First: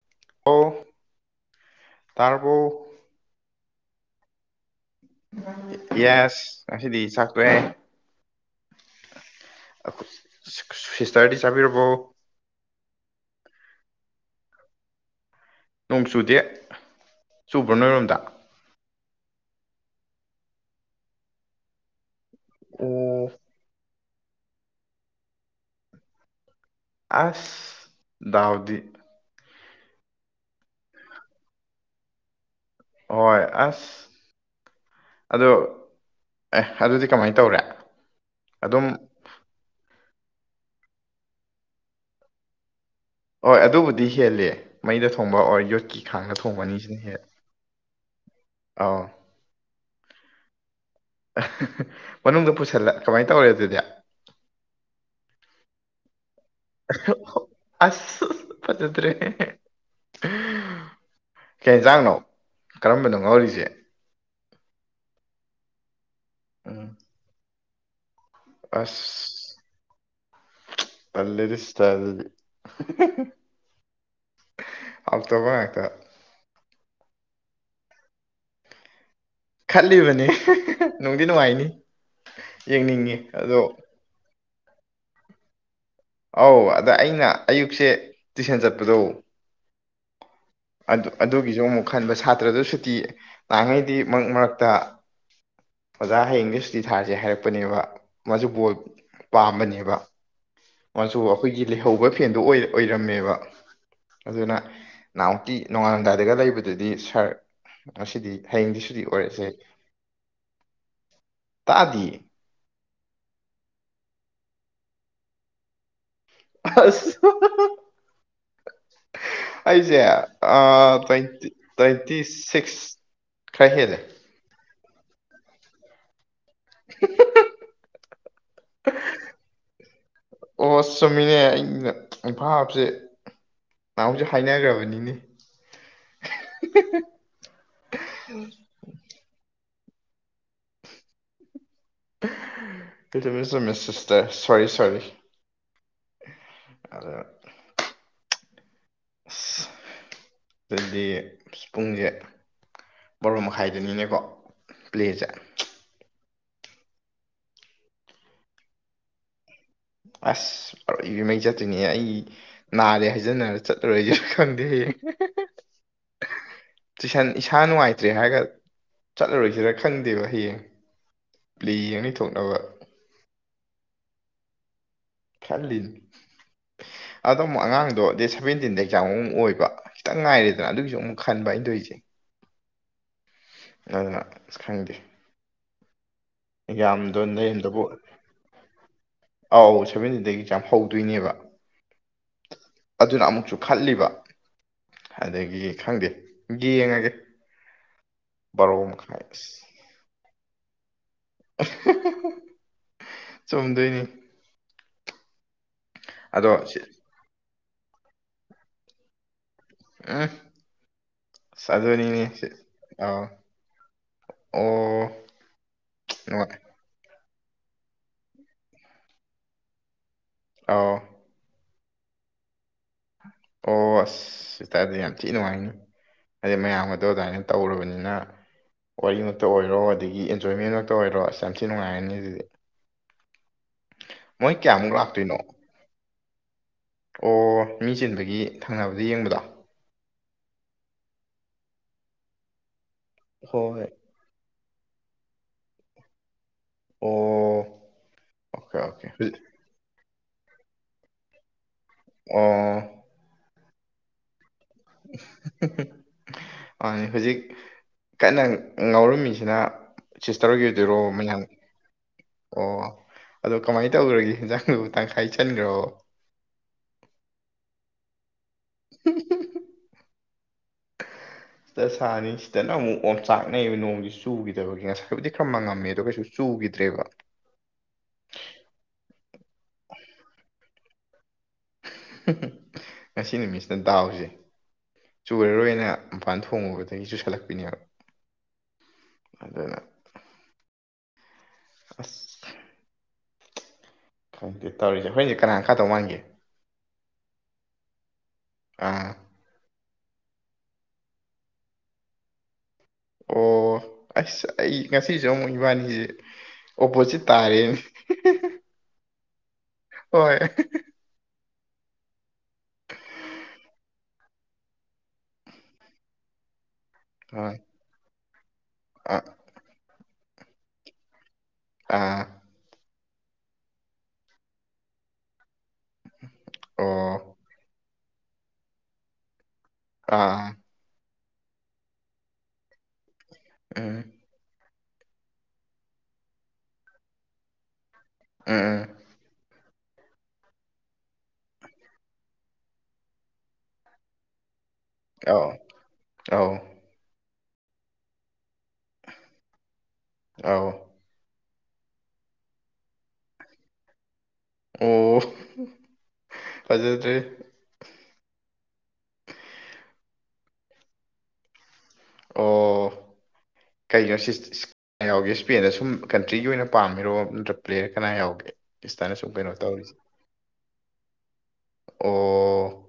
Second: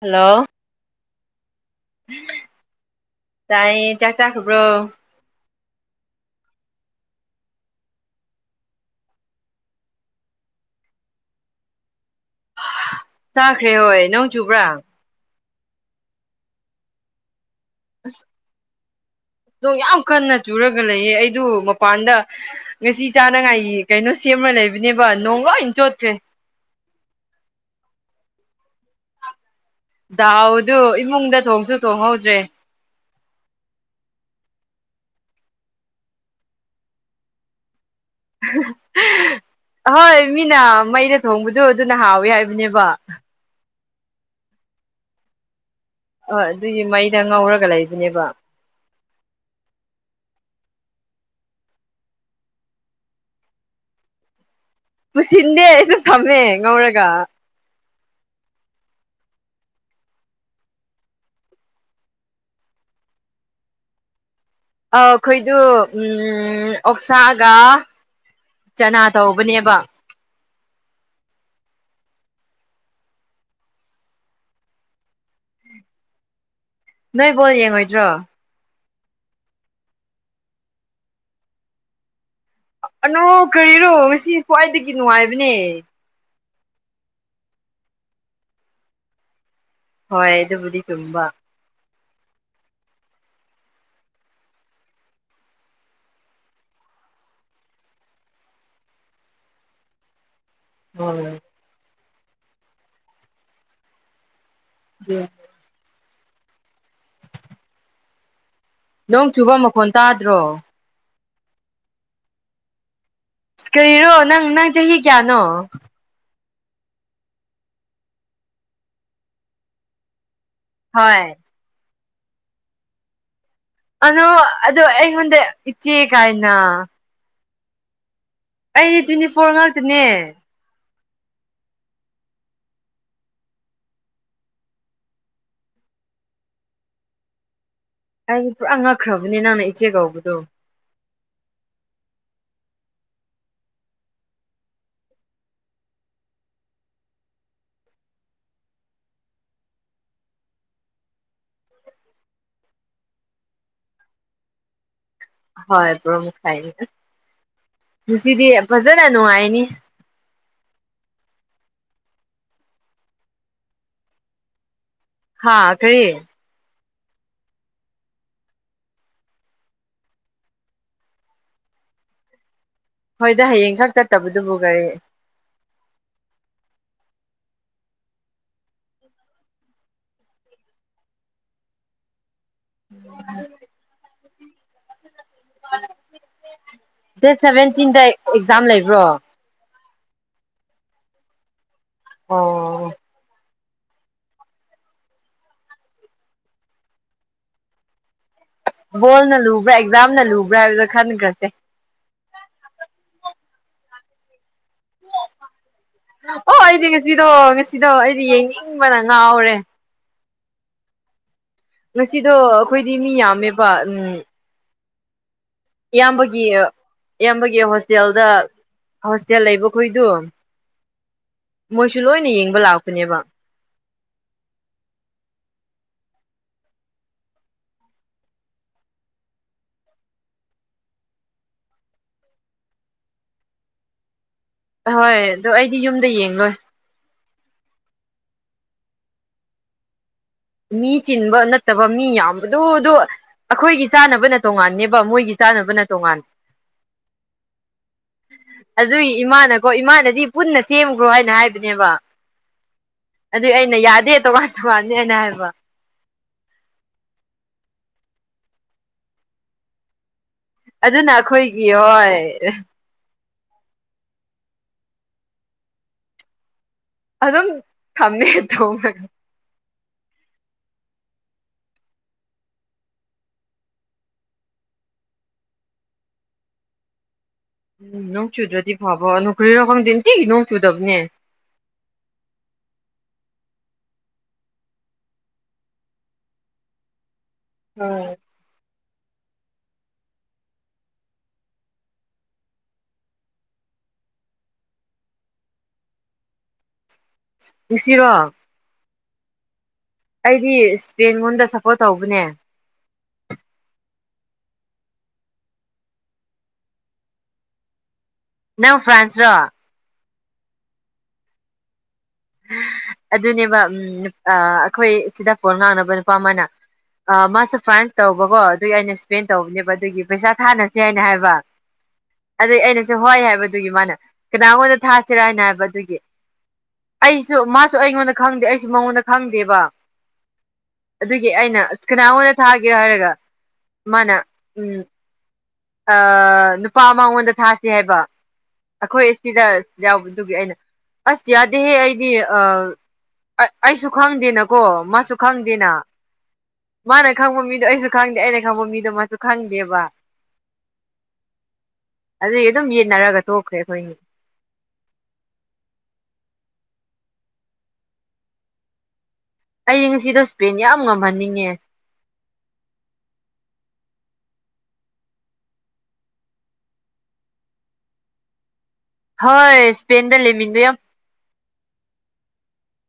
Hello ꯑꯣ ꯇꯔꯕꯣ ꯇꯥꯌꯦ ꯆꯥ ꯆꯥꯈꯕ꯭ꯔꯣ ꯌꯦꯁ ꯉꯁꯤꯗꯤ ꯆꯥꯛ ꯇꯣꯛ ꯑꯦ ꯁꯤꯁꯇꯔꯗꯤ ꯆꯥꯕꯤꯔꯕꯣ ꯇꯥꯈ꯭ꯔꯦ ꯍꯣꯏ ꯅꯣꯡ ꯆꯨꯕ꯭ꯔꯥ ꯅꯣꯡ ꯆꯨꯗꯦ ꯆꯨꯕ꯭ꯔꯣ ꯅꯣꯏꯔꯣꯝꯗ ꯅꯣꯡ ꯌꯥꯝ ꯀꯟꯅ ꯆꯨꯔꯒ ꯂꯩꯌꯦ ꯑꯩꯗꯨ ꯃꯄꯥꯟꯗ ꯉꯁꯤ ꯑꯣ ꯆꯥꯅꯉꯥꯏꯒꯤ ꯀꯩꯅꯣ ꯁꯦꯝꯃ ꯂꯩꯕꯅꯦꯕ ꯅꯣꯡ ꯂꯣꯏ ꯆꯣꯠꯈ꯭ꯔꯦ ꯑꯁ ꯗꯥꯎꯗꯤ ꯗꯥꯎꯗꯨ ꯏꯃꯨꯡꯗ ꯊꯣꯡꯁꯨ ꯊꯣꯡꯍꯧꯗ꯭ꯔꯦ ꯍꯣꯏ ꯑꯁ ꯑꯗꯣ ꯑꯦ ꯑꯗꯨꯗꯤ ꯀꯃꯥꯏ ꯇꯧꯔꯦ ꯑꯗꯨꯝ ꯍꯣꯏ ꯃꯤꯅ ꯃꯩꯅ ꯊꯣꯡꯕꯗꯣ ꯑꯗꯨꯅ ꯍꯥꯎꯋꯤ ꯍꯥꯏꯕꯅꯦꯕ ꯍꯣꯏ ꯑꯗꯨꯕꯨꯗꯤ ꯍꯦꯜꯂꯦ ꯃꯩꯗ ꯊꯣꯡꯕ ꯑꯣꯔ ꯌꯣꯠꯀꯤ ꯈꯥꯡꯗ ꯍ ꯊꯣꯡꯕ ꯑꯗꯨꯒꯤ ꯃꯩꯗ ꯉꯧꯔꯒ ꯂꯩꯕꯅꯦꯕ ꯑꯥꯎ ꯃꯅꯨꯡꯗ ꯄꯨꯁꯜꯂ ꯀꯃꯥꯏ ꯇꯧꯔꯦ ꯑꯗꯨꯗꯤ ꯄꯨꯁꯤꯟꯗꯦ ꯑꯩꯗꯨꯝ ꯊꯝꯃꯦ ꯉꯧꯔꯒ ꯑꯁ ꯐꯖꯗꯔ꯭ꯦ ꯀꯦ ꯌꯦꯟꯖꯥꯡꯅꯣ ꯀꯔꯝꯕꯅꯣ ꯉꯥꯎꯔꯤꯁꯦ ꯑꯩꯈꯣꯏꯗꯨ ꯎꯝ ꯑꯣꯛꯁꯥꯒ ꯆꯅꯥ ꯇꯧ ꯇꯧꯕꯅꯦꯕꯥ ꯇꯜꯂꯦꯗꯥ ꯁꯤꯁꯇꯔ ꯑꯗꯨꯗꯤ ꯍꯥꯎꯇꯥꯕꯥ ꯍꯇꯥ ꯅꯣꯏ ꯕꯣꯜ ꯌꯦꯡꯉꯣꯏꯗ꯭ꯔꯣ ꯈꯜꯂꯤꯕꯅꯦ ꯅꯨꯡꯗꯤ ꯅꯨꯡꯉꯥꯏꯅꯤ ꯑꯅꯣ ꯌꯦꯡꯅꯤꯡꯉꯤ ꯑꯗꯣ ꯀꯔꯤꯔꯣ ꯉꯁꯤ ꯈ꯭ꯋꯥꯏꯗꯒꯤ ꯅꯨꯡꯉꯥꯏꯕꯅꯦ ꯑꯧ ꯑꯗ ꯑꯩꯅ ꯑꯌꯨꯛꯁꯦ ꯇꯨꯏꯁꯟ ꯆꯠꯄꯗꯧ ꯍꯣꯏ ꯑꯗꯨꯕꯨꯗꯤ ꯆꯨꯝꯕ ꯑꯗꯨꯒꯤꯁꯨ ꯑꯃꯨꯛ ꯈꯟꯕ ꯁꯥꯇ꯭ꯔꯁꯨ ꯁꯨꯇꯤ ꯅꯍꯥꯟꯉꯩꯗꯤ ꯃꯔꯛ ꯃꯔꯛꯇ ꯑꯣꯖꯥ ꯍꯌꯦꯡꯗꯤ ꯁꯨꯇꯤ ꯊꯥꯔꯁꯦ ꯍꯥꯏꯔꯛꯄꯅꯦꯕ ꯃꯥꯁꯨ ꯕꯣꯜ ꯄꯥꯝꯕꯅꯦꯕ ꯃꯆꯨ ꯍꯣꯏ ꯑꯩꯈꯣꯏꯒꯤ ꯂꯩꯍꯧꯕ ꯐꯦꯟꯗꯣ ꯑꯣꯏꯔꯝꯃꯦꯕ ꯑꯗꯨꯅ ꯅꯥꯍꯟꯃꯨꯛꯀꯤ꫰ ꯅꯣꯡꯉꯥꯜꯂꯝꯗꯥꯏꯗꯗꯨ ꯂꯩꯕꯗꯨꯗꯤ ꯁꯥꯔ ꯉꯁꯤꯗꯤ ꯍꯌꯦꯡꯗꯤ ꯁꯨꯇꯤ ꯅꯣꯡ ꯑꯣꯏꯔꯁꯦ ꯆꯨꯕ ꯃꯈꯣꯟ ꯇꯥꯗ꯭ꯔꯣ ꯇꯥꯗꯤꯌꯦ ꯀꯔꯤꯔꯣ ꯅꯪ ꯅꯪ ꯆꯍꯤ ꯀꯌꯥꯅꯣ ꯑꯁ ꯑꯩꯁꯦ ꯑꯥ‌ ꯍꯣꯏ ꯇꯣꯏꯟꯇꯤ‌ ꯁꯤꯛꯁ ꯈꯔ ꯍꯦꯜꯂꯦ ꯑꯗꯨ ꯑꯗꯨ ꯑꯩꯉꯑꯣꯟꯗ ꯏꯆꯦ ꯀꯥꯏꯅ [inaudible] ꯑꯩ ꯇ꯭ꯋꯦꯟꯇꯤ ꯐꯣꯔ ꯉꯥꯛꯇꯅꯦ ꯑꯣ ꯆꯨꯝꯃꯤꯅꯦ ꯑꯩꯅ ꯕꯥꯞꯁꯦ ꯅꯍꯥꯟꯃꯨꯛꯁꯨ ꯍꯥꯏꯅꯒ꯭ꯔꯕꯅꯤꯅꯦ ꯑꯩ ꯄꯨꯔꯥ ꯉꯛꯈ꯭ꯔꯕꯅꯦ ꯅꯪꯅ ꯏꯆꯦ ꯀꯧꯕꯗꯣ [unintelligible] ꯁꯤꯁꯇꯔ ꯁꯣꯔꯤ ꯁꯣꯔꯤ [unintelligible] ꯑꯁ ꯗꯨꯗꯤ ꯄꯨꯡꯖꯦ ꯕꯔꯣ ꯃꯈꯥꯏꯗꯅꯤꯅꯦꯀꯣ ꯄ꯭ꯂꯦꯖꯦ ꯍꯣꯏ ꯕꯔꯣ ꯃꯈꯥꯏꯅꯤ ꯉꯁꯤꯗꯤ ꯐꯖꯅ ꯅꯨꯡꯉꯥꯏꯅꯤ ꯑꯁ ꯑꯔꯣꯏꯕꯤ ꯃꯩ ꯆꯠꯇꯣꯏꯅꯤꯍꯦ ꯑꯩ ꯅꯥꯔꯦ ꯍꯥꯏꯖꯟꯅꯔ ꯆꯠꯂꯔꯣꯏꯖꯤꯔ ꯈꯪꯗꯦ ꯍꯌꯦꯡ ꯍꯥꯥ ꯀꯔꯤ ꯇꯨꯏꯁꯟ ꯏꯁꯥ ꯅꯨꯡꯉꯥꯏꯇ꯭ꯔꯦ ꯍꯥꯏꯔꯒ ꯆꯠꯂꯔꯣꯏꯁꯤꯔ ꯈꯪꯗꯦꯕ ꯍꯌꯦꯡ ꯄ꯭ꯂꯦ ꯌꯦꯡ ꯂꯩꯊꯣꯛꯅꯕ ꯍꯣꯏꯗ ꯍꯌꯦꯡ ꯈꯛ ꯆꯠꯇꯕꯗꯨꯕꯨ ꯀꯩ ꯈꯜꯂꯤꯅꯤ ꯑꯗꯣꯃꯨꯛ ꯑꯉꯥꯡꯗꯣ ꯗꯦꯠ ꯁꯚꯦꯟꯇꯤꯟꯗ ꯑꯦꯛꯖꯥꯝ ꯃꯨꯛ ꯑꯣꯏꯕ ꯈꯤꯇꯪ ꯉꯥꯏꯔꯦꯗꯅ ꯑꯗꯨꯒꯤꯁꯨ ꯑꯃꯨꯛ ꯈꯟꯕ ꯑꯩ ꯇꯧꯏꯖꯦ [unintelligible] ꯅꯪꯅ ꯑꯁ ꯈꯪꯗꯦ ꯑꯦꯛꯖꯥꯝꯗꯣ ꯗꯦꯠ ꯂꯩꯔꯝꯗꯕꯨ ꯁꯚꯦꯟꯇꯤꯟꯗ ꯑꯦꯛꯖꯥꯝ ꯂꯩꯕ꯭ꯔꯣ ꯑꯧ ꯁꯦꯚꯦꯟꯇꯤꯗꯒꯤ ꯑꯦꯛꯖꯝ ꯍꯧꯗꯣꯏꯅꯦꯕ ꯑꯣ ꯑꯗꯨꯅ ꯑꯃꯨꯛꯁꯨ ꯈꯟꯂꯤꯕ ꯑꯗꯒꯤ ꯈꯪꯗꯦ ꯌꯦꯡꯉꯒꯦ ꯕꯥꯔꯣ ꯃꯈꯥꯏ ꯕꯣꯜꯅ ꯑꯁ ꯂꯨꯕ꯭ꯔꯥ ꯑꯦꯛꯖꯥꯝꯅ ꯂꯨꯕ꯭ꯔꯥ ꯍꯥꯏꯕꯗꯣ ꯈꯟꯒ꯭ꯔꯖꯦ ꯆꯨꯝꯗꯣꯏꯅꯤ ꯑꯣ ꯑꯗꯣ ꯁꯤ ꯑꯩꯗꯤ ꯉꯁꯤꯗꯣ ꯉꯁꯤꯗꯣ ꯑꯩꯗꯤ ꯌꯦꯡꯅꯤꯡꯕꯅ ꯉꯥꯎꯔꯦ ꯎꯝ ꯑꯁ ꯑꯗꯨꯅꯤꯅꯦ ꯉꯁꯤꯗꯣ ꯁꯤ ꯑꯩꯈꯣꯏꯗꯤ ꯃꯤ ꯑꯥꯎ ꯌꯥꯝꯃꯦꯕ ꯎꯝ ꯑꯣ ꯏꯌꯥꯝꯕꯒꯤ ꯅꯨꯡꯉꯥꯏ ꯏꯌꯥꯝꯕꯒꯤ ꯍꯣꯁꯇꯦꯜꯗ ꯍꯣꯁꯇꯦꯜ ꯂꯩꯕꯈꯣꯏꯗꯨ ꯑꯥꯎ ꯃꯣꯏꯁꯨ ꯂꯣꯏꯅ ꯌꯦꯡꯕ ꯂꯥꯛꯄꯅꯦꯕ ꯑꯣ ꯑꯁ ꯑꯗꯨꯑꯣꯏꯇꯔꯗꯤ ꯌꯥꯝ ꯊꯤ ꯅꯨꯡꯉꯥꯏꯅꯤ ꯑꯗꯩ ꯃꯌꯥꯝꯒꯗꯣ ꯑꯗꯥꯏꯅ ꯇꯧꯔꯕꯅꯤꯅ ꯋꯥꯔꯤ ꯃꯛꯇ ꯑꯣꯏꯔꯣ ꯑꯗꯒꯤ ꯑꯦꯟꯖꯣꯏꯃꯦꯟ ꯃꯛꯇ ꯑꯣꯏꯔꯣ ꯑꯁ ꯌꯥꯝ ꯊꯤ ꯅꯨꯡꯉꯥꯏꯔꯅꯤ ꯑꯗꯨꯗꯤ [unintelligible] ꯃꯣꯏ ꯀꯌꯥꯃꯨꯛ ꯑꯍꯣꯏ ꯂꯥꯛꯇꯣꯏꯅꯣ ꯑꯗꯣ ꯑꯩꯗꯤ ꯌꯨꯝꯗ ꯌꯦꯡ ꯂꯣꯏ ꯑꯣ ꯃꯤ ꯆꯤꯟꯕꯒꯤ ꯊꯪꯅꯕꯗ ꯌꯦꯡꯕꯗꯣ ꯃꯤ ꯆꯤꯟꯕ ꯅꯠꯇꯕ ꯃꯤ ꯌꯥꯝꯕꯗꯣꯗꯣ ꯍꯣꯏ ꯑꯩꯈꯣꯏꯒꯤ ꯆꯥꯅꯕ ꯅ ꯇꯣꯉꯥꯟꯅꯦꯕ ꯃꯣꯏꯒꯤ ꯆꯥꯅꯕꯅ ꯇꯣꯉꯥꯟ ꯑꯣ ꯑꯣꯀꯦ ꯑꯣꯀꯦ ꯑꯗꯨꯏ ꯍꯧꯖꯤꯛ ꯏꯃꯥꯅ ꯀꯣ ꯏꯃꯥꯅꯗꯤ ꯄꯨꯟꯅ ꯁꯦꯝꯈ꯭ꯔꯣ ꯍꯥꯏꯅ ꯍꯥꯏꯕꯅꯦꯕ ꯑꯣ ꯑꯗꯨꯏ ꯑꯩꯅ ꯌꯥꯗꯦ ꯇꯣꯉꯥꯟ ꯇꯣꯉꯥꯟꯅꯤꯅ ꯍꯥꯏꯕ ꯃꯅꯦ ꯍꯧꯖꯤꯛ ꯀꯟꯅ ꯉꯥꯎꯔꯝꯃꯤꯁꯤꯅ ꯁꯤꯁꯇꯔ ꯍꯣꯏꯒꯤ ꯑꯣꯏꯗꯣꯏꯔꯣ ꯑꯗꯨꯅ ꯃꯌꯥꯝ ꯑꯩꯈꯣꯏꯒꯤ ꯍꯣꯏ ꯑꯣ ꯑꯗꯣ ꯀꯃꯥꯏꯅ ꯇꯧꯈ꯭ꯔꯒꯦ ꯍꯟꯖꯥꯡꯗꯨꯕꯨ ꯇꯪꯈꯥꯏ ꯆꯟꯈ꯭ꯔꯣ ꯑꯗꯨꯝ ꯊꯝꯃꯦ ꯊꯣꯉꯒ ꯁꯤꯗ ꯁꯥꯅꯤ ꯁꯤꯗꯅ ꯑꯃꯨꯛ ꯑꯣꯝꯆꯥꯛꯅꯩꯑꯕ ꯅꯣꯡꯗꯤ ꯆꯨꯈꯤꯗꯕꯒꯤ ꯉꯁꯥꯏꯕꯨꯗꯤ ꯈꯔ ꯃꯉꯝꯃꯦ ꯑꯗꯣ ꯀꯩꯁꯨ ꯆꯨꯈꯤꯗ꯭ꯔꯦꯕ ꯎꯝ ꯅꯣꯡ ꯆꯨꯗ꯭ꯔꯗꯤ ꯐꯕ ꯀꯔꯤꯒꯤꯅꯣ ꯈꯪꯗꯦ ꯅꯨꯡꯇꯤꯒꯤ ꯅꯣꯡ ꯆꯨꯗꯕꯅꯦ ꯉꯁꯤ ꯅꯨꯃꯤꯠꯁꯤꯗ ꯗꯥꯎꯁꯦ ꯆꯨꯔꯔꯣꯏꯅ ꯃꯄꯥꯟ ꯊꯣꯡꯉꯨꯕꯗꯒꯤ ꯆꯨꯁꯜꯂꯛꯄ ꯎꯝ ꯑꯗꯨꯒ [unintelligible] ꯈꯪꯗꯦ ꯇꯧꯔꯤꯁꯦ ꯍꯣꯏꯅꯦ ꯀꯅꯥ ꯀꯇꯧ ꯃꯥꯟꯒꯦ ꯉꯁꯤꯔꯣ ꯑꯥ ꯑꯩꯗꯤ ꯏꯁꯄꯦꯟ ꯂꯣꯟꯗ ꯁꯞꯄꯣꯔꯠ ꯇꯧꯕꯅꯦ ꯑꯣ ꯑꯁ ꯑꯩ ꯉꯁꯤꯁꯨ ꯑꯃꯨꯛ ꯏꯕꯥꯅꯤꯁꯦ ꯑꯣꯄꯣꯖꯤꯠ ꯇꯥꯔꯦ ꯅꯪ ꯐ꯭ꯔꯥꯟꯁ ꯔꯣ ꯍꯣꯏ ꯑꯗꯨꯅꯦꯕ ꯑꯩꯈꯣꯏ ꯁꯤꯗ ꯄꯣꯜ ꯉꯥꯡꯅꯕ ꯅꯨꯄꯥ ꯑꯃꯅ ꯑ ꯍꯣꯏ ꯃꯥꯁꯨ ꯐ꯭ꯔꯥꯟꯁ ꯇꯧꯕꯀꯣ ꯑꯗꯨꯒꯤ ꯑꯩꯅ ꯑꯥ ꯏꯁꯄꯦꯟ ꯇꯧꯕꯅꯦꯕ ꯑꯗꯨꯒꯤ ꯄꯩꯁꯥ ꯊꯥꯅꯁꯦ ꯍꯥꯏꯅ ꯍꯥꯏꯕ ꯑꯥ ꯑꯗꯨꯗꯩ ꯑꯩꯅꯁꯨ ꯍꯣꯏ ꯍꯥꯏꯕꯗꯨꯒꯤ ꯃꯥꯅ ꯀꯅꯥꯉꯣꯟꯗ ꯊꯥꯁꯤꯔꯥ ꯍꯥꯏꯅ ꯍꯥꯏꯕ ꯑꯗꯨꯒꯤ ꯑꯣ ꯑꯩꯁꯨ ꯃꯥꯁꯨ ꯑꯩꯉꯣꯟꯗ ꯈꯪꯗꯦ ꯑꯩꯁꯨ ꯃꯉꯣꯟꯗ ꯈꯪꯗꯦꯕ ꯑꯥ ꯑꯗꯨꯒꯤ ꯑꯩꯅ ꯑꯁ ꯀꯅꯥꯗ ꯊꯥꯒꯦꯔꯣ ꯍꯥꯏꯔꯒ ꯎꯝ ꯃꯥꯅ ꯎꯝ ꯅꯨꯄꯥ ꯃꯉꯣꯟꯗ ꯊꯥꯁꯤ ꯍꯥꯏꯕ ꯎꯝ ꯎꯝ ꯑꯩꯈꯣꯏ ꯑꯁꯤꯗ ꯌꯥꯎꯕꯗꯨꯒꯤ ꯑꯩꯅ ꯑꯁ ꯌꯥꯗꯦꯍꯦ ꯑꯩꯗꯤ ꯑ ꯑꯩꯁꯨ ꯈꯪꯗꯦꯅꯀꯣ ꯁꯨ ꯑꯧ ꯈꯪꯗꯦꯅ ꯑꯧ ꯃꯥꯅ ꯈꯪꯕ ꯃꯤꯗꯣ ꯑꯩꯁꯨ ꯈꯪꯗꯦ ꯑꯩꯅ ꯈꯪꯕ ꯃꯤꯗꯣ ꯃꯥꯁꯨ ꯈꯪꯗꯦꯕ ꯑꯧ ꯑꯗꯨꯒꯤ ꯑꯗꯨꯝ ꯌꯦꯠꯅꯔꯒ ꯊꯣꯛꯈ꯭ꯔꯦ ꯑꯩꯈꯣꯏꯅꯤ ꯑꯣ ꯐꯖꯗ꯭ꯔꯦ ꯑꯩ ꯉꯁꯤꯗꯣ ꯁ꯭ꯄꯦꯏꯟ ꯌꯥꯝ ꯉꯝꯍꯟꯅꯤꯡꯉꯦ ꯑꯣ ꯀꯩ [unintelligible] ꯌꯥꯎꯒꯦ ꯁ꯭ꯄꯦꯏꯟꯗ ꯁꯨꯝ ꯀꯟꯇ꯭ꯔꯤꯒꯤ ꯑꯣꯏꯅ ꯄꯥꯝꯃꯤꯔꯣ ꯅꯠꯇ꯭ꯔ ꯄ꯭ꯂꯦ ꯀꯅꯥ ꯌꯥꯎꯒꯦ ꯏꯁꯇꯅ ꯁꯨꯝ ꯀꯩꯅꯣ ꯍꯣꯏ ꯇꯧꯔꯤꯁꯦ ꯁ꯭ꯄꯦꯏꯟꯗ ꯂꯦꯃꯤꯟꯗꯨ ꯌꯥꯝ ꯑꯣ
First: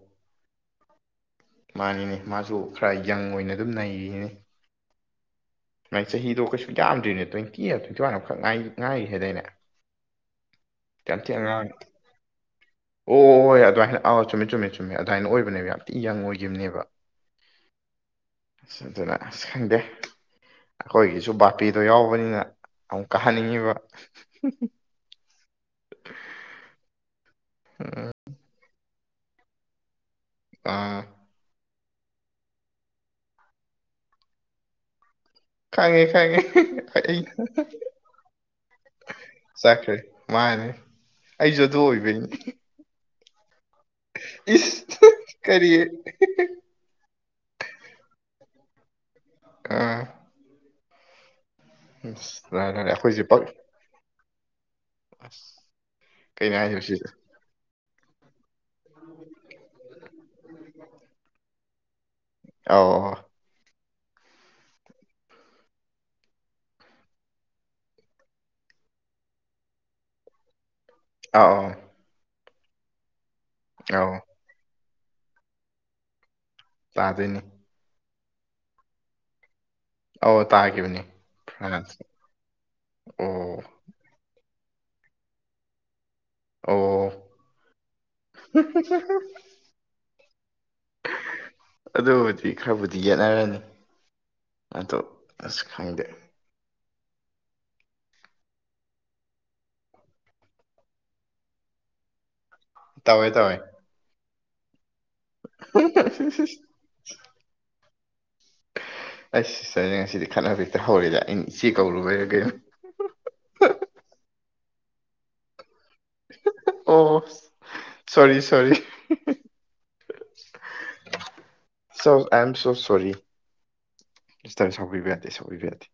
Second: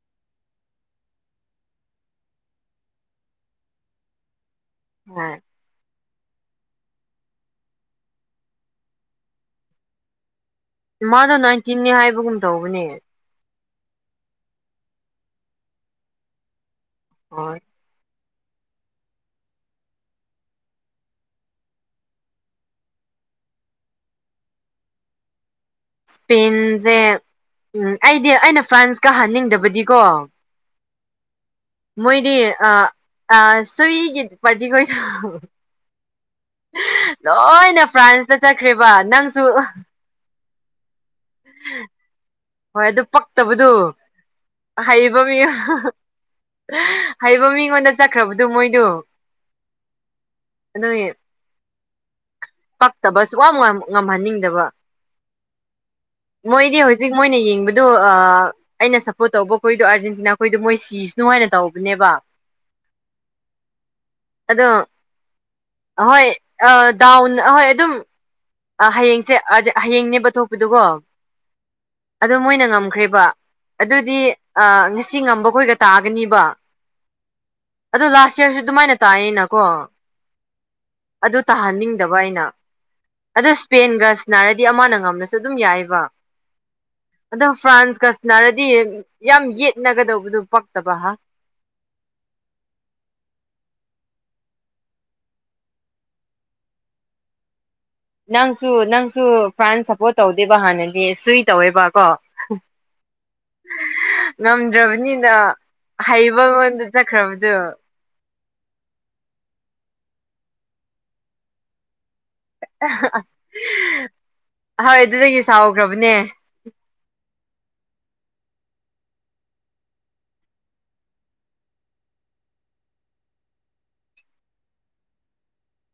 ꯃꯥꯅꯤꯅꯦ ꯃꯥꯁꯨ ꯈ꯭ꯔ ꯌꯪ ꯑꯣꯏꯅ ꯑꯗꯨꯝ ꯅꯩ [unintelligible] ꯍꯣꯏ ꯅꯪ ꯆꯍꯤꯗꯨ ꯀꯩꯁꯨ ꯌꯥꯝꯗ꯭ꯔꯤꯅꯦ ꯇ꯭ꯋꯦꯟꯇꯤ ꯑ ꯇ꯭ꯋꯦꯟꯇꯤ ꯋꯥꯟ ꯑꯃꯈꯛ ꯉꯥꯏꯔꯤ ꯍꯥꯏꯗꯥꯏꯅꯦ ꯌꯥꯝ ꯊꯤ ꯃꯥꯅ ꯑꯉꯥꯡ ꯅꯥ꯭ꯏꯟꯇꯤꯟꯅꯦ ꯍꯥꯏꯕꯒꯨꯝ ꯇꯧꯕꯅꯦ ꯑꯣ ꯍꯣꯏ ꯑꯗꯨꯃꯥꯏꯅ ꯑꯥꯎ ꯆꯨꯝꯃꯦ ꯆꯨꯝꯃꯦ ꯆꯨꯝꯃꯦ ꯑꯗꯨꯃꯥꯏꯅ ꯑꯣꯏꯕꯅꯦꯕ ꯌꯥꯝ ꯊꯤ ꯌꯪ ꯑꯣꯏꯈꯤꯕꯅꯦꯕ ꯍꯣꯏ ꯑꯁ ꯑꯗꯨꯅ ꯑꯁ ꯈꯪꯗꯦ ꯑꯩꯈꯣꯏꯒꯤꯁꯨ ꯕꯞꯄꯦꯗꯣ ꯌꯎꯕꯅꯤꯅ ꯑꯃꯨꯛ ꯀꯍꯟꯅꯤꯡꯉꯤꯕ ꯁ꯭ꯄꯦꯏꯟ ꯁꯦ ꯎꯝ ꯑꯩꯗꯤ ꯑꯩꯅ ꯐ꯭ꯔꯥꯟꯁꯀ ꯍꯥꯟꯅꯤꯡꯗꯕꯗꯤꯀꯣ ꯑ ꯃꯣꯏꯗꯤ ꯑ ꯑ ꯁꯨꯏꯒꯤ ꯄꯥꯔꯇꯤ ꯈꯣꯏ [unintelligible] ꯈꯪꯉꯦ ꯈꯪꯉꯦ ꯑꯩ ꯂꯣꯏꯅ ꯐ꯭ꯔꯥꯟꯁꯗ ꯆꯠꯈ꯭ꯔꯦꯕ ꯅꯪꯁꯨ ꯆꯠꯈ꯭ꯔꯦ ꯃꯥꯅꯦ ꯑꯩꯁꯨ ꯑꯗꯨ ꯑꯣꯏꯕꯩꯅꯤ ꯍꯣꯏ ꯑꯗꯨ ꯄꯛꯇꯕꯗꯨ ꯏꯁ ꯑꯍꯩꯕ ꯃꯌꯝ ꯀꯔꯤ ꯍꯩꯕ ꯃꯤꯉꯣꯟꯗ ꯆꯠꯈ꯭ꯔꯕꯗꯨ ꯃꯣꯏꯗꯨ ꯑ [unintelligible] ꯑꯗꯨꯒꯤ ꯎꯝ ꯄꯛꯇꯕ [unintelligible] ꯉꯝꯍꯟꯅꯤꯡꯗꯕ ꯑꯁ ꯀꯩꯅꯣ ꯃꯣꯏꯗꯤ ꯍꯥꯏꯁꯤꯕꯣ ꯁꯤꯁꯦ ꯍꯧꯖꯤꯛ ꯃꯣꯏꯅ ꯌꯦꯡꯕꯗꯣ ꯑ ꯑꯩꯅ ꯁꯞꯄꯣꯔꯠ ꯇꯧꯕ ꯈꯣꯏꯗꯣ ꯑꯥꯔꯖꯦꯟꯇꯤꯅꯥ ꯈꯣꯏꯗꯣ ꯃꯣꯏ ꯁꯤꯁꯅꯨ ꯍꯥꯏꯅ ꯇꯧꯕꯅꯦꯕ ꯑꯧ ꯑꯧ ꯑꯗꯣ ꯑꯍꯣꯏ ꯑ ꯗꯥꯎ ꯑꯍꯣꯏ ꯑꯗꯨꯝ ꯑ ꯍꯌꯦꯡꯁꯦ [unintelligible] ꯍꯌꯦꯡꯅꯦꯕ ꯊꯣꯛꯄꯗꯨꯀꯣ ꯑ [unintelligible] ꯑꯗꯨ ꯃꯣꯏꯅ ꯉꯝꯈ꯭ꯔꯦꯕ ꯑꯗꯨꯗꯤ ꯑꯧ ꯉꯁꯤ ꯉꯝꯕꯈꯣꯏꯒ ꯇꯥꯒꯅꯤꯕ ꯇꯥꯗꯣꯏꯅꯤ ꯑꯗꯨ ꯂꯥꯁ ꯏꯌꯔꯁꯨ ꯑꯗꯨꯃꯥꯏꯅ ꯇꯥꯌꯦꯅꯀꯣ ꯑꯧ ꯇꯥꯈꯤꯕꯅꯦ ꯑꯗꯨ ꯇꯥꯍꯟꯅꯤꯡꯗꯕ ꯑꯩꯅ ꯑꯗꯨ ꯑꯣ ꯁ꯭ꯄꯦꯏꯟꯒ ꯁꯅꯥꯔꯗꯤ ꯑꯃꯅ ꯉꯝꯂꯁꯨ ꯑꯗꯨꯝ ꯌꯥꯏꯌꯦꯕ ꯑꯧ ꯑꯗꯨ ꯐ꯭ꯔꯥꯟꯁꯀ ꯁꯅꯔꯗꯤ ꯌꯥꯝ ꯌꯦꯠꯅꯒꯗꯧꯕꯗꯨ ꯄꯛꯇꯕ ꯍꯥ ꯑꯗꯨꯕꯨꯗꯤ ꯈꯔꯕꯨꯗꯤ ꯌꯦꯠꯅꯔꯅꯤ ꯑꯗꯨ ꯑꯁ ꯈꯪꯗꯦ ꯅꯪꯁꯨ ꯅꯪꯁꯨ ꯐ꯭ꯔꯥꯟꯁ ꯁꯞꯄꯣꯔꯠ ꯇꯧꯗꯦꯕ ꯍꯥꯟꯅꯗꯤ ꯁꯨꯏ ꯇꯧꯋꯦꯕꯀꯣ ꯇꯧꯋꯦ ꯇꯧꯋꯦ ꯉꯝꯗ꯭ꯔꯕꯅꯤꯅ ꯍꯩꯕꯉꯣꯟꯗ ꯆꯠꯈ꯭ꯔꯕꯗꯨ ꯑꯁ [unintelligible] ꯉꯁꯤꯗꯤ ꯈꯠꯅꯕ ꯍꯦꯛꯇ ꯍꯧꯔꯦꯗ ꯑꯩꯅ ꯏꯆꯦ ꯀꯧꯔꯨꯕꯩꯔ ꯀꯩꯅꯣ ꯍꯣꯏ ꯑꯗꯨꯗꯒꯤ ꯁꯎꯈ꯭ꯔꯕꯅꯦ ꯑꯣ ꯁꯣꯔꯤ ꯁꯣꯔꯤ ꯁꯣ ꯑꯥꯏꯝ ꯁꯣ ꯁꯣꯔꯤ [unintelligible] ꯁꯥꯎꯕꯤꯕ ꯌꯥꯗꯦ ꯁꯥꯎꯕꯤꯕ ꯌꯥꯗꯦ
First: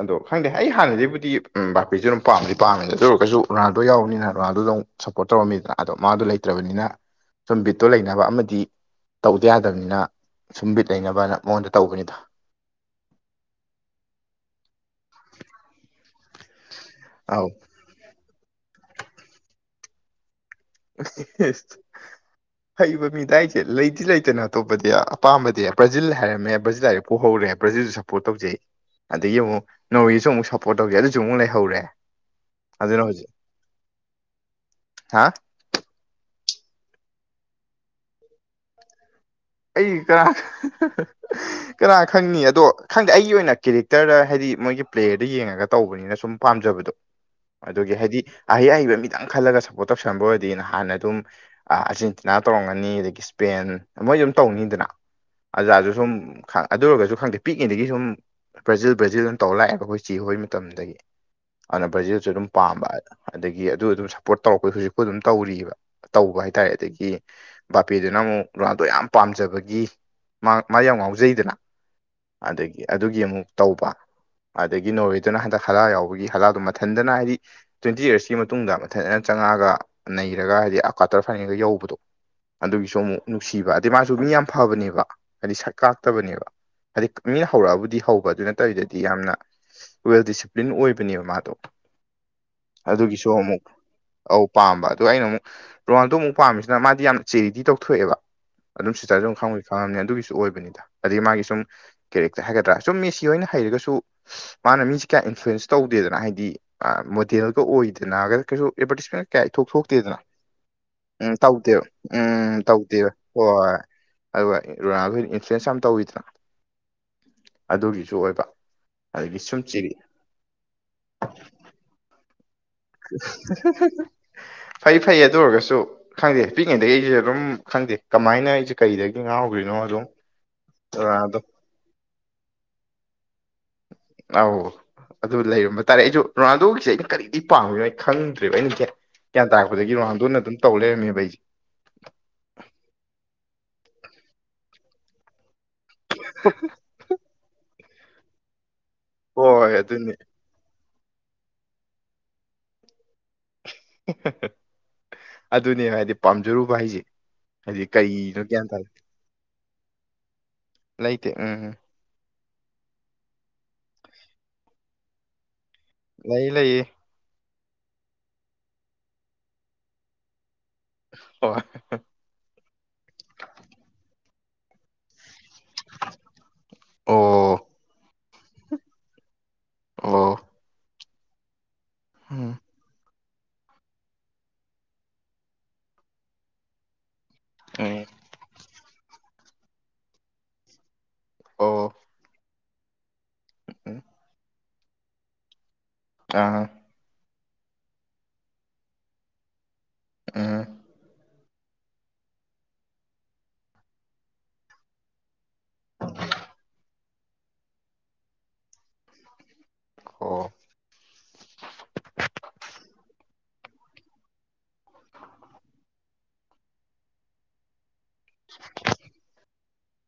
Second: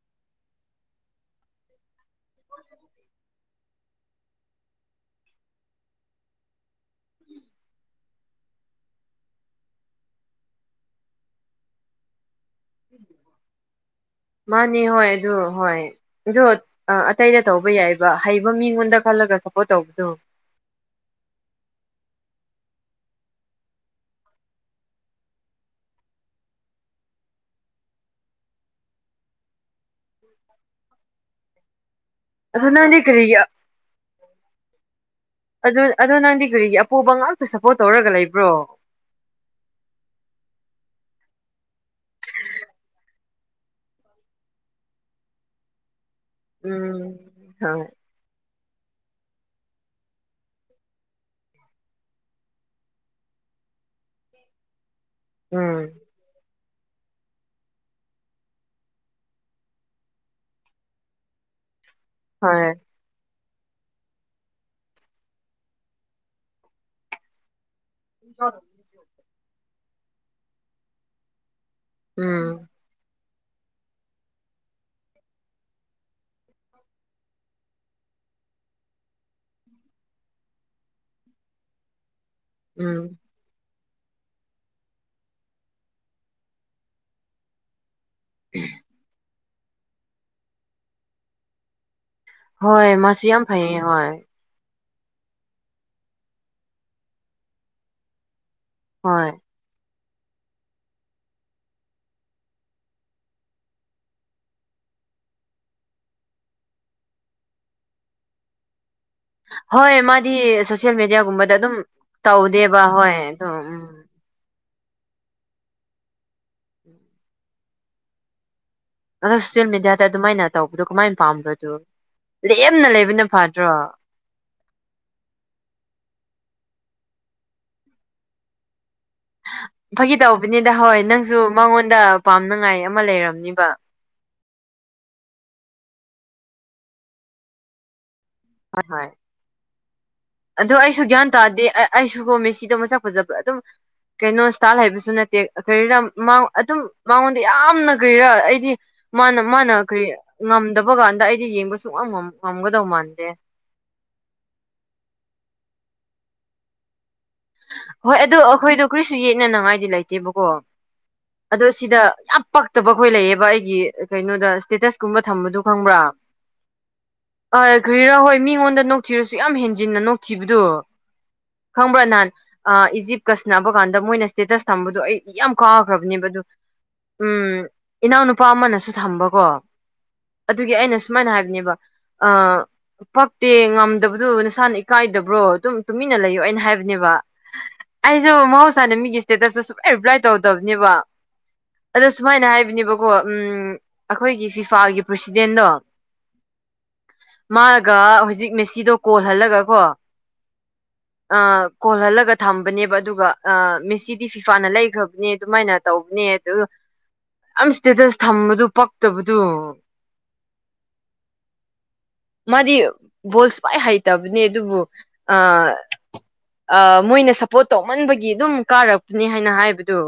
ꯑꯗꯣ ꯈꯪꯗꯦ ꯑꯩ ꯍꯥꯟꯅꯗꯩꯕꯨꯗꯤ ꯕꯥꯞꯄꯦꯁꯦ ꯑꯗꯨꯝ ꯄꯥꯝꯗꯤ ꯄꯥꯝꯃꯦ ꯑꯗꯨ ꯑꯣꯏꯔꯒꯁꯨ ꯔꯨꯅꯥꯜꯗꯣ ꯌꯥꯎꯕꯅꯤꯅ ꯔꯨꯅꯥꯜꯗꯨꯗ ꯑꯃꯨꯛ ꯁꯞꯄꯣꯔꯠ ꯇꯧꯔꯝꯃꯤꯗꯅ ꯑꯗꯣ ꯃꯥꯗꯣ ꯂꯩꯇ꯭ꯔꯕꯅꯤꯅ ꯁꯨꯝ ꯕꯤꯠꯇꯨ ꯂꯩꯅꯕ ꯑꯃꯗꯤ ꯇꯧꯗ ꯌꯥꯗꯕꯅꯤꯅ ꯁꯨꯝ ꯕꯤꯠ ꯂꯩꯅꯕꯅ ꯃꯉꯣꯟꯗ ꯇꯧꯕꯅꯤꯗ ꯃꯥꯅꯦ ꯍꯣꯏ ꯑꯗꯨ ꯍꯣꯏ ꯑꯗꯨ ꯑꯇꯩꯗ ꯑꯧ ꯇꯧꯕ ꯌꯥꯏꯕ ꯍꯩꯕ ꯃꯤꯉꯣꯟꯗ ꯈꯜꯂꯒ ꯁꯞꯄꯣꯔꯠ ꯇꯧꯕꯗꯣ [unintelligible] ꯍꯩꯕ ꯃꯤꯗꯥꯏꯁꯦ ꯂꯩꯗꯤ ꯂꯩꯇꯅ ꯑꯇꯣꯞꯄꯗꯤ ꯑꯄꯥꯝꯕꯗꯤ ꯕ꯭ꯔꯖꯤꯜ ꯍꯥꯏꯔꯝꯃꯦ ꯕ꯭ꯔꯥꯖꯤꯜ ꯍꯥꯏꯔꯦ ꯄꯨꯍꯧꯔꯦ ꯕ꯭ꯔꯖꯤꯜꯁꯨ ꯄꯣꯔꯠ ꯇꯧꯖꯩ ꯑꯗꯒꯤ ꯑꯃꯨꯛ ꯅꯣꯔꯤꯁꯨ ꯑꯃꯨꯛ ꯁꯞꯄꯣꯔꯠ ꯇꯧꯖꯩ ꯑꯗꯨꯁꯨ ꯑꯃꯨꯛ ꯂꯩꯍꯧꯔꯦ ꯑꯗꯨ ꯅꯪꯗꯤ ꯑꯗꯨꯅ ꯍꯧꯖꯤꯛ ꯀꯔꯤꯒꯤ ꯍꯥ ꯑꯗꯨ ꯑꯗꯣ ꯅꯪꯗꯤ ꯀꯔꯤꯒꯤ ꯑꯄꯣꯕ ꯉꯥꯛꯇ ꯁꯞꯄꯣꯔꯠ ꯇꯧꯔꯒ ꯂꯩꯕ꯭ꯔꯣ ꯑꯩ ꯀꯔꯥ ꯀꯅꯥ ꯈꯪꯅꯤ ꯑꯗꯣ ꯈꯪꯗꯦ ꯑꯩꯒꯤ ꯑꯣꯏꯅ ꯀꯦꯔꯦꯛꯇꯔꯗ ꯍꯥꯏꯗꯤ ꯃꯣꯏꯒꯤ ꯄ꯭ꯂꯦꯌꯔꯗ ꯌꯦꯡꯉꯒ ꯇꯧꯕꯅꯤꯅ ꯁꯨꯝ ꯄꯥꯝꯖꯕꯗꯣ ꯎꯝ ꯍꯣꯏ ꯑꯗꯨꯒꯤ ꯍꯥꯏꯗꯤ ꯑꯍꯩ ꯑꯍꯩꯕ ꯃꯤꯇꯪ ꯈꯜꯂꯒ ꯁꯞꯄꯣꯔꯠ ꯇꯧꯁꯟꯕ ꯑꯣꯏꯔꯗꯤ ꯅꯍꯥꯟꯅ ꯑꯗꯨꯝ ꯑꯥꯔꯖꯦꯟꯇꯤꯅꯥ ꯇꯧꯔꯝꯒꯅꯤ ꯑꯗꯒꯤ ꯁ꯭ꯄꯦꯟ ꯃꯣꯏ ꯁꯨꯝ ꯇꯧꯅꯤꯗꯅ ꯑꯖꯥꯁꯨ ꯎꯝ ꯁꯨꯝ ꯑꯗꯨ ꯑꯣꯏꯔꯒꯁꯨ ꯈꯪꯗꯦ ꯄꯤꯛꯉꯩꯗꯒꯤ ꯁꯨꯝ ꯕ꯭ꯔꯥꯖꯤꯜ ꯕ꯭ꯔꯥꯖꯤꯜ ꯑꯗꯨꯝ ꯇꯧ ꯂꯥꯛꯑꯦꯕ ꯈꯣꯏ ꯆꯦ ꯍꯣꯏ ꯃꯇꯝꯗꯒꯤ ꯑꯗꯨꯅ ꯕꯔꯖꯤꯜꯁꯨ ꯑꯗꯨꯝ ꯍꯣꯏ ꯄꯥꯝꯕ ꯍꯥꯏ ꯑꯗꯒꯤ ꯑꯗꯨ ꯑꯗꯨꯝ ꯁꯞꯄꯣꯔꯠ ꯇꯧꯔꯛꯄ ꯍꯧꯖꯤꯛꯄꯨ ꯑꯗꯨꯝ ꯇꯧꯑꯔꯤꯕ ꯇꯧꯕ ꯍꯥꯏꯇꯥꯔꯦ ꯑꯗꯒꯤ ꯕꯥꯄꯦꯗꯨꯅ ꯑꯃꯨꯛ ꯔꯣꯅꯥꯜꯗꯣ ꯌꯥꯝ ꯄꯥꯝꯖꯕꯒꯤ ꯃꯥ ꯃꯥ ꯌꯥꯝ ꯉꯥꯎꯖꯩꯗꯅ ꯎꯝ ꯑꯗꯒꯤ ꯑꯗꯨꯒꯤ ꯑꯃꯨꯛ ꯇꯧꯕ ꯑꯗꯒꯤ ꯅꯣꯔꯋꯦꯗꯨꯅ ꯍꯟꯗꯛ ꯍꯂ ꯌꯥꯎꯕꯒꯤ ꯍꯂꯗꯣ ꯃꯊꯟꯇꯅ ꯍꯥꯏꯗꯤ ꯇ꯭ꯋꯦꯟꯇꯤ ꯔꯁꯀꯤ ꯃꯇꯨꯡꯗ ꯃꯊꯟꯗꯅ ꯆꯪꯉꯛꯑꯒ ꯅꯩꯔꯒ ꯍꯥꯏꯗꯤ ꯀ꯭ꯋꯥꯇꯔ ꯐꯥꯏꯅꯦꯜꯒ ꯌꯧꯕꯗꯣ ꯑꯗꯨꯒꯤꯁꯨ ꯎꯝ ꯑꯃꯨꯛ ꯅꯨꯡꯁꯤꯕ ꯃꯥꯁꯨ ꯃꯤ ꯌꯥꯝ ꯐꯕꯅꯦꯕ ꯍꯥꯏꯗꯤ ꯁꯛ ꯀꯥꯛꯇꯕꯅꯦꯕ ꯍꯥꯏꯗꯤ ꯃꯤꯅ ꯍꯧꯔꯛꯑꯕꯨꯗꯤ ꯍꯧꯕ ꯑꯗꯨ ꯅꯠꯇꯕꯤꯗꯗꯤ ꯌꯥꯝꯅ ꯋꯦꯜ ꯗꯤꯁꯤꯄ꯭ꯂꯤꯟ ꯑꯣꯏꯕꯅꯦꯕ ꯃꯥꯗꯣ ꯍꯣꯏ ꯃꯥꯁꯨ ꯑꯗꯨꯒꯤꯁꯨ ꯌꯥꯝ ꯑꯃꯨꯛ ꯐꯩꯌꯦ ꯍꯣꯏ ꯄꯥꯝꯕ ꯑꯗꯨ ꯑꯩꯅ ꯑꯃꯨꯛ ꯔꯣꯅꯥꯜꯗꯣ ꯑꯃꯨꯛ ꯄꯥꯝꯃꯤꯁꯤꯅ ꯃꯥꯗꯤ ꯌꯥꯝ ꯆꯦꯔꯤꯇꯤ ꯇꯧꯊꯣꯛꯑꯦꯕ ꯑꯗꯨꯝ ꯁꯤꯗ ꯍꯣꯏ ꯑꯗꯨꯝ ꯈꯪꯉꯤ ꯐꯕꯃꯦ ꯑꯗꯨꯒꯤꯁꯨ ꯑꯣꯏꯕꯅꯤꯗ ꯑꯗꯒꯤ ꯃꯥꯒꯤ ꯁꯨꯝ ꯀꯦꯔꯦꯛꯇꯔ ꯍꯥꯏꯒꯗ꯭ꯔꯥ ꯁꯨꯝ ꯃꯦꯁꯤ ꯍꯣꯏꯅ ꯍꯩꯔꯒꯁꯨ ꯃꯥꯅ ꯃꯤꯁꯦ ꯀꯌꯥ ꯏꯟꯐ꯭ꯂꯨꯌꯦꯟꯁ ꯇꯧꯗꯦꯗꯅ ꯍꯥꯏꯗꯤ ꯃꯣꯗꯦꯜꯒ ꯑꯣꯏꯗꯅꯒ ꯀꯩꯁꯨ ꯑꯦꯗꯚꯔꯇꯤꯁꯃꯦꯟ ꯀꯌꯥ ꯏꯊꯣꯛ ꯍꯣꯏ ꯊꯣꯛꯇꯦꯗꯅ ꯃꯥꯗꯤ ꯁꯣꯁꯤꯌꯦꯜ ꯎꯝ ꯃꯦꯗꯤꯌꯥꯒꯨꯝꯕꯗ ꯑꯗꯨꯝ ꯇꯧꯗꯦꯕ ꯎꯝ ꯇꯧꯗꯦꯕ ꯍꯣꯏ ꯑꯗꯣ ꯍꯣꯏ ꯎꯝ ꯑꯗꯨꯒ ꯔꯣꯅꯥꯈꯣꯏ ꯏꯟꯐ꯭ꯂꯨꯌꯦꯟꯁ ꯌꯥꯝ ꯇꯧꯋꯤꯗꯅꯣ ꯑꯗꯨꯒꯤꯁꯨ ꯑꯣꯏꯕ ꯑꯗꯒꯤ ꯑꯗ ꯁꯨꯝ ꯁꯤꯌꯦꯜ ꯆꯤꯔꯤ ꯃꯦꯗꯤꯌꯥꯗ ꯑꯗꯨꯃꯥꯏꯅ ꯇꯧꯕꯗꯣ ꯀꯃꯥꯏꯅ ꯄꯥꯝꯕ꯭ꯔꯣꯗꯨ ꯂꯦꯝꯅ ꯂꯩꯕꯅ ꯐꯗ꯭ꯔꯣ ꯐꯩ ꯐꯩ ꯑꯗꯨ ꯑꯣꯏꯔꯒꯁꯨ ꯈꯪꯗꯦ ꯄꯤꯛꯉꯩꯗꯒꯤ ꯑꯩꯁꯦ ꯑꯗꯨꯝ ꯈꯪꯗꯦ ꯀꯃꯥꯏꯅ ꯑꯩꯁꯨ ꯀꯩꯗꯒꯤ ꯉꯥꯎꯈ꯭ꯔꯤꯅꯣ ꯑꯗꯨꯝ ꯐꯥꯒꯤ ꯇꯧꯕꯅꯤꯗ ꯍꯣꯏ ꯅꯪꯁꯨ ꯔꯣꯅꯥꯜꯗꯣ ꯃꯉꯣꯟꯗ ꯄꯥꯝꯅꯉꯥꯏ ꯑꯃ ꯂꯩꯔꯝꯅꯤꯕ ꯑꯧ ꯑꯗꯨ ꯂꯩꯔꯝꯕ ꯇꯥꯔꯦ ꯑꯩꯁꯨ ꯔꯣꯅꯥꯜꯗꯣꯒꯤꯁꯦ ꯑꯩꯅ ꯀꯔꯤ ꯄꯥꯝꯃꯤꯅꯣ ꯑꯩ ꯈꯪꯗ꯭ꯔꯦꯕ ꯑꯩꯅ ꯍꯣꯏ ꯍꯣꯏ ꯒꯌꯥꯟ ꯇꯔꯛꯄꯗꯒꯤ ꯔꯣꯅꯥꯟꯗꯣꯅ ꯑꯗꯣ ꯑꯩꯁꯨ ꯒ꯭ꯌꯥꯟ ꯇꯥꯗꯦ ꯑꯩꯁꯨꯒꯣ ꯃꯦꯁꯤꯗꯣ ꯃꯁꯛ ꯐꯖꯕ ꯑꯗꯨꯝ ꯀꯩꯅꯣ ꯁꯇꯥꯥꯏꯜ ꯍꯥꯏꯕꯁꯨ ꯅꯠꯇꯦ ꯀꯔꯤꯝ ꯑꯗꯨꯝ ꯃꯉꯣꯟꯗ ꯌꯥꯝꯅ ꯀꯔꯤꯔꯥ ꯑꯩꯗꯤ ꯃꯥꯅ ꯍꯣꯏ ꯃꯥꯅ ꯀꯔꯤ ꯑꯗꯨꯅꯦ ꯉꯝꯗꯕ ꯀꯥꯟꯗ ꯑꯩꯗꯤ ꯌꯦꯡꯕ ꯁꯨꯡꯉꯝ ꯉꯝꯒꯗꯧ ꯃꯥꯟꯗꯦ [unintelligible] ꯑꯗꯨꯅꯦ ꯍꯥꯏꯗꯤ ꯄꯥꯝꯖꯔꯨꯕ ꯍꯥꯏꯁꯦ ꯍꯥꯏꯗꯤ ꯍꯣꯏ ꯑꯗꯣ ꯀꯔꯤꯅꯣ ꯒ꯭ꯌꯥꯟ ꯑꯩꯈꯣꯏꯗꯣ ꯇꯥꯗꯦ ꯀꯔꯤꯁꯨ ꯌꯦꯠꯅꯅꯤꯡꯉꯥꯏꯗꯤ ꯂꯩꯇꯦꯕꯀꯣ ꯂꯩꯇꯦ ꯎꯝ ꯑꯗꯣ ꯁꯤꯗ ꯌꯥꯝ ꯄꯛꯇꯕ ꯈꯣꯏ ꯂꯩꯌꯦꯕ ꯑꯩꯒꯤ ꯀꯩꯅꯣꯗ ꯁꯇꯦꯇꯁꯀꯨꯝꯕ ꯊꯝꯕꯗꯨ ꯈꯪꯕ꯭ꯔꯥ ꯂꯩ ꯂꯩꯌꯦ ꯑ ꯈ꯭ꯔꯤꯔꯥ ꯍꯣꯏ ꯃꯤꯉꯣꯟꯗ ꯅꯣꯛꯊꯤꯔꯁꯨ ꯌꯥꯝ ꯍꯦꯟꯖꯤꯟꯅ ꯅꯣꯛꯈꯤꯕꯗꯨ ꯍꯣꯏ ꯀꯣꯝꯕ꯭ꯔꯅꯥꯍꯟ ꯏꯖꯤꯞꯀ ꯁꯤꯟꯅꯕ ꯀꯥꯟꯗ ꯃꯣꯏꯅ ꯏꯁꯇꯦꯇꯁ ꯊꯝꯕꯗꯣ ꯑꯩ ꯌꯥꯝ ꯀꯥꯈ꯭ꯔꯕꯅꯦꯕ ꯑꯗꯨ ꯎꯝ ꯑꯣ ꯏꯅꯥꯎꯅꯨꯄꯥ ꯑꯃꯅꯁꯨ ꯊꯝꯕꯀꯣ ꯑꯣ ꯑꯗꯨꯒꯤ ꯑꯩꯅ ꯁꯨꯃꯥꯏꯅ ꯍꯥꯏꯕꯅꯦꯕ ꯑ ꯎꯝ ꯐꯛꯇꯦ ꯉꯝꯗꯕꯗꯨ ꯅꯁꯥꯅ ꯏꯀꯥꯏꯗꯕ꯭ꯔꯣ ꯑꯗꯨꯝ ꯇꯨꯃꯤꯟꯅ ꯂꯩꯌꯣ ꯑꯩꯅ ꯍꯥꯏꯕꯅꯦꯕ ꯎꯝ ꯑꯩꯁꯨ ꯃꯍꯧꯁꯥꯅ ꯃꯤꯒꯤ ꯏꯁꯇꯦꯇꯁꯇ ꯁꯨꯛꯂꯥꯏ ꯔꯤꯄ꯭ꯂꯥꯏ ꯇꯧꯗꯕꯅꯦꯕ꯫ ꯑꯣ꯫ ꯑꯗꯣ ꯁꯨꯃꯥꯏꯅ ꯍꯥꯏꯕꯅꯦꯕꯀꯣ ꯎꯝ ꯎꯝ ꯑꯈꯣꯏꯒꯤ ꯐꯤꯐꯥꯜꯒꯤ ꯄ꯭ꯔꯁꯤꯗꯦꯟꯗꯣ꯫ ꯑ꯫ ꯃꯥꯔꯒ ꯍꯧꯖꯤꯛ ꯃꯦꯁꯤꯗꯣ ꯀꯣꯜꯍꯜꯂꯒ ꯀꯣ ꯎꯝ꯫ ꯑ ꯀꯣꯜꯂꯍꯂ ꯊꯝꯕꯅꯦꯕ ꯑꯗꯨꯒ ꯑ ꯃꯦꯁꯤꯗꯤ ꯐꯤꯐꯥꯅ ꯂꯩꯈ꯭ꯔꯕꯅꯦ ꯑꯗꯨꯃꯥꯏꯅ ꯇꯧꯕꯅꯦ ꯑꯗꯨ ꯌꯥꯝ ꯁ꯭ꯇꯦꯇꯁ ꯊꯝꯕꯗꯨ ꯄꯛꯇꯕꯗꯨ꯫ ꯑꯣ꯫ ꯃꯥꯗꯤ ꯕꯣꯜꯁ ꯈ꯭ꯋꯥꯏ ꯍꯩꯇꯕꯅꯦ ꯑꯗꯨꯕꯨ ꯑ ꯑ ꯃꯣꯏꯅ ꯁꯞꯄꯣꯔꯠ ꯇꯧꯃꯟꯕꯒꯤ ꯑꯗꯨꯝ ꯀꯥꯔꯛꯄꯅꯤ ꯍꯥꯏꯅ ꯍꯥꯏꯕꯗꯨ꯫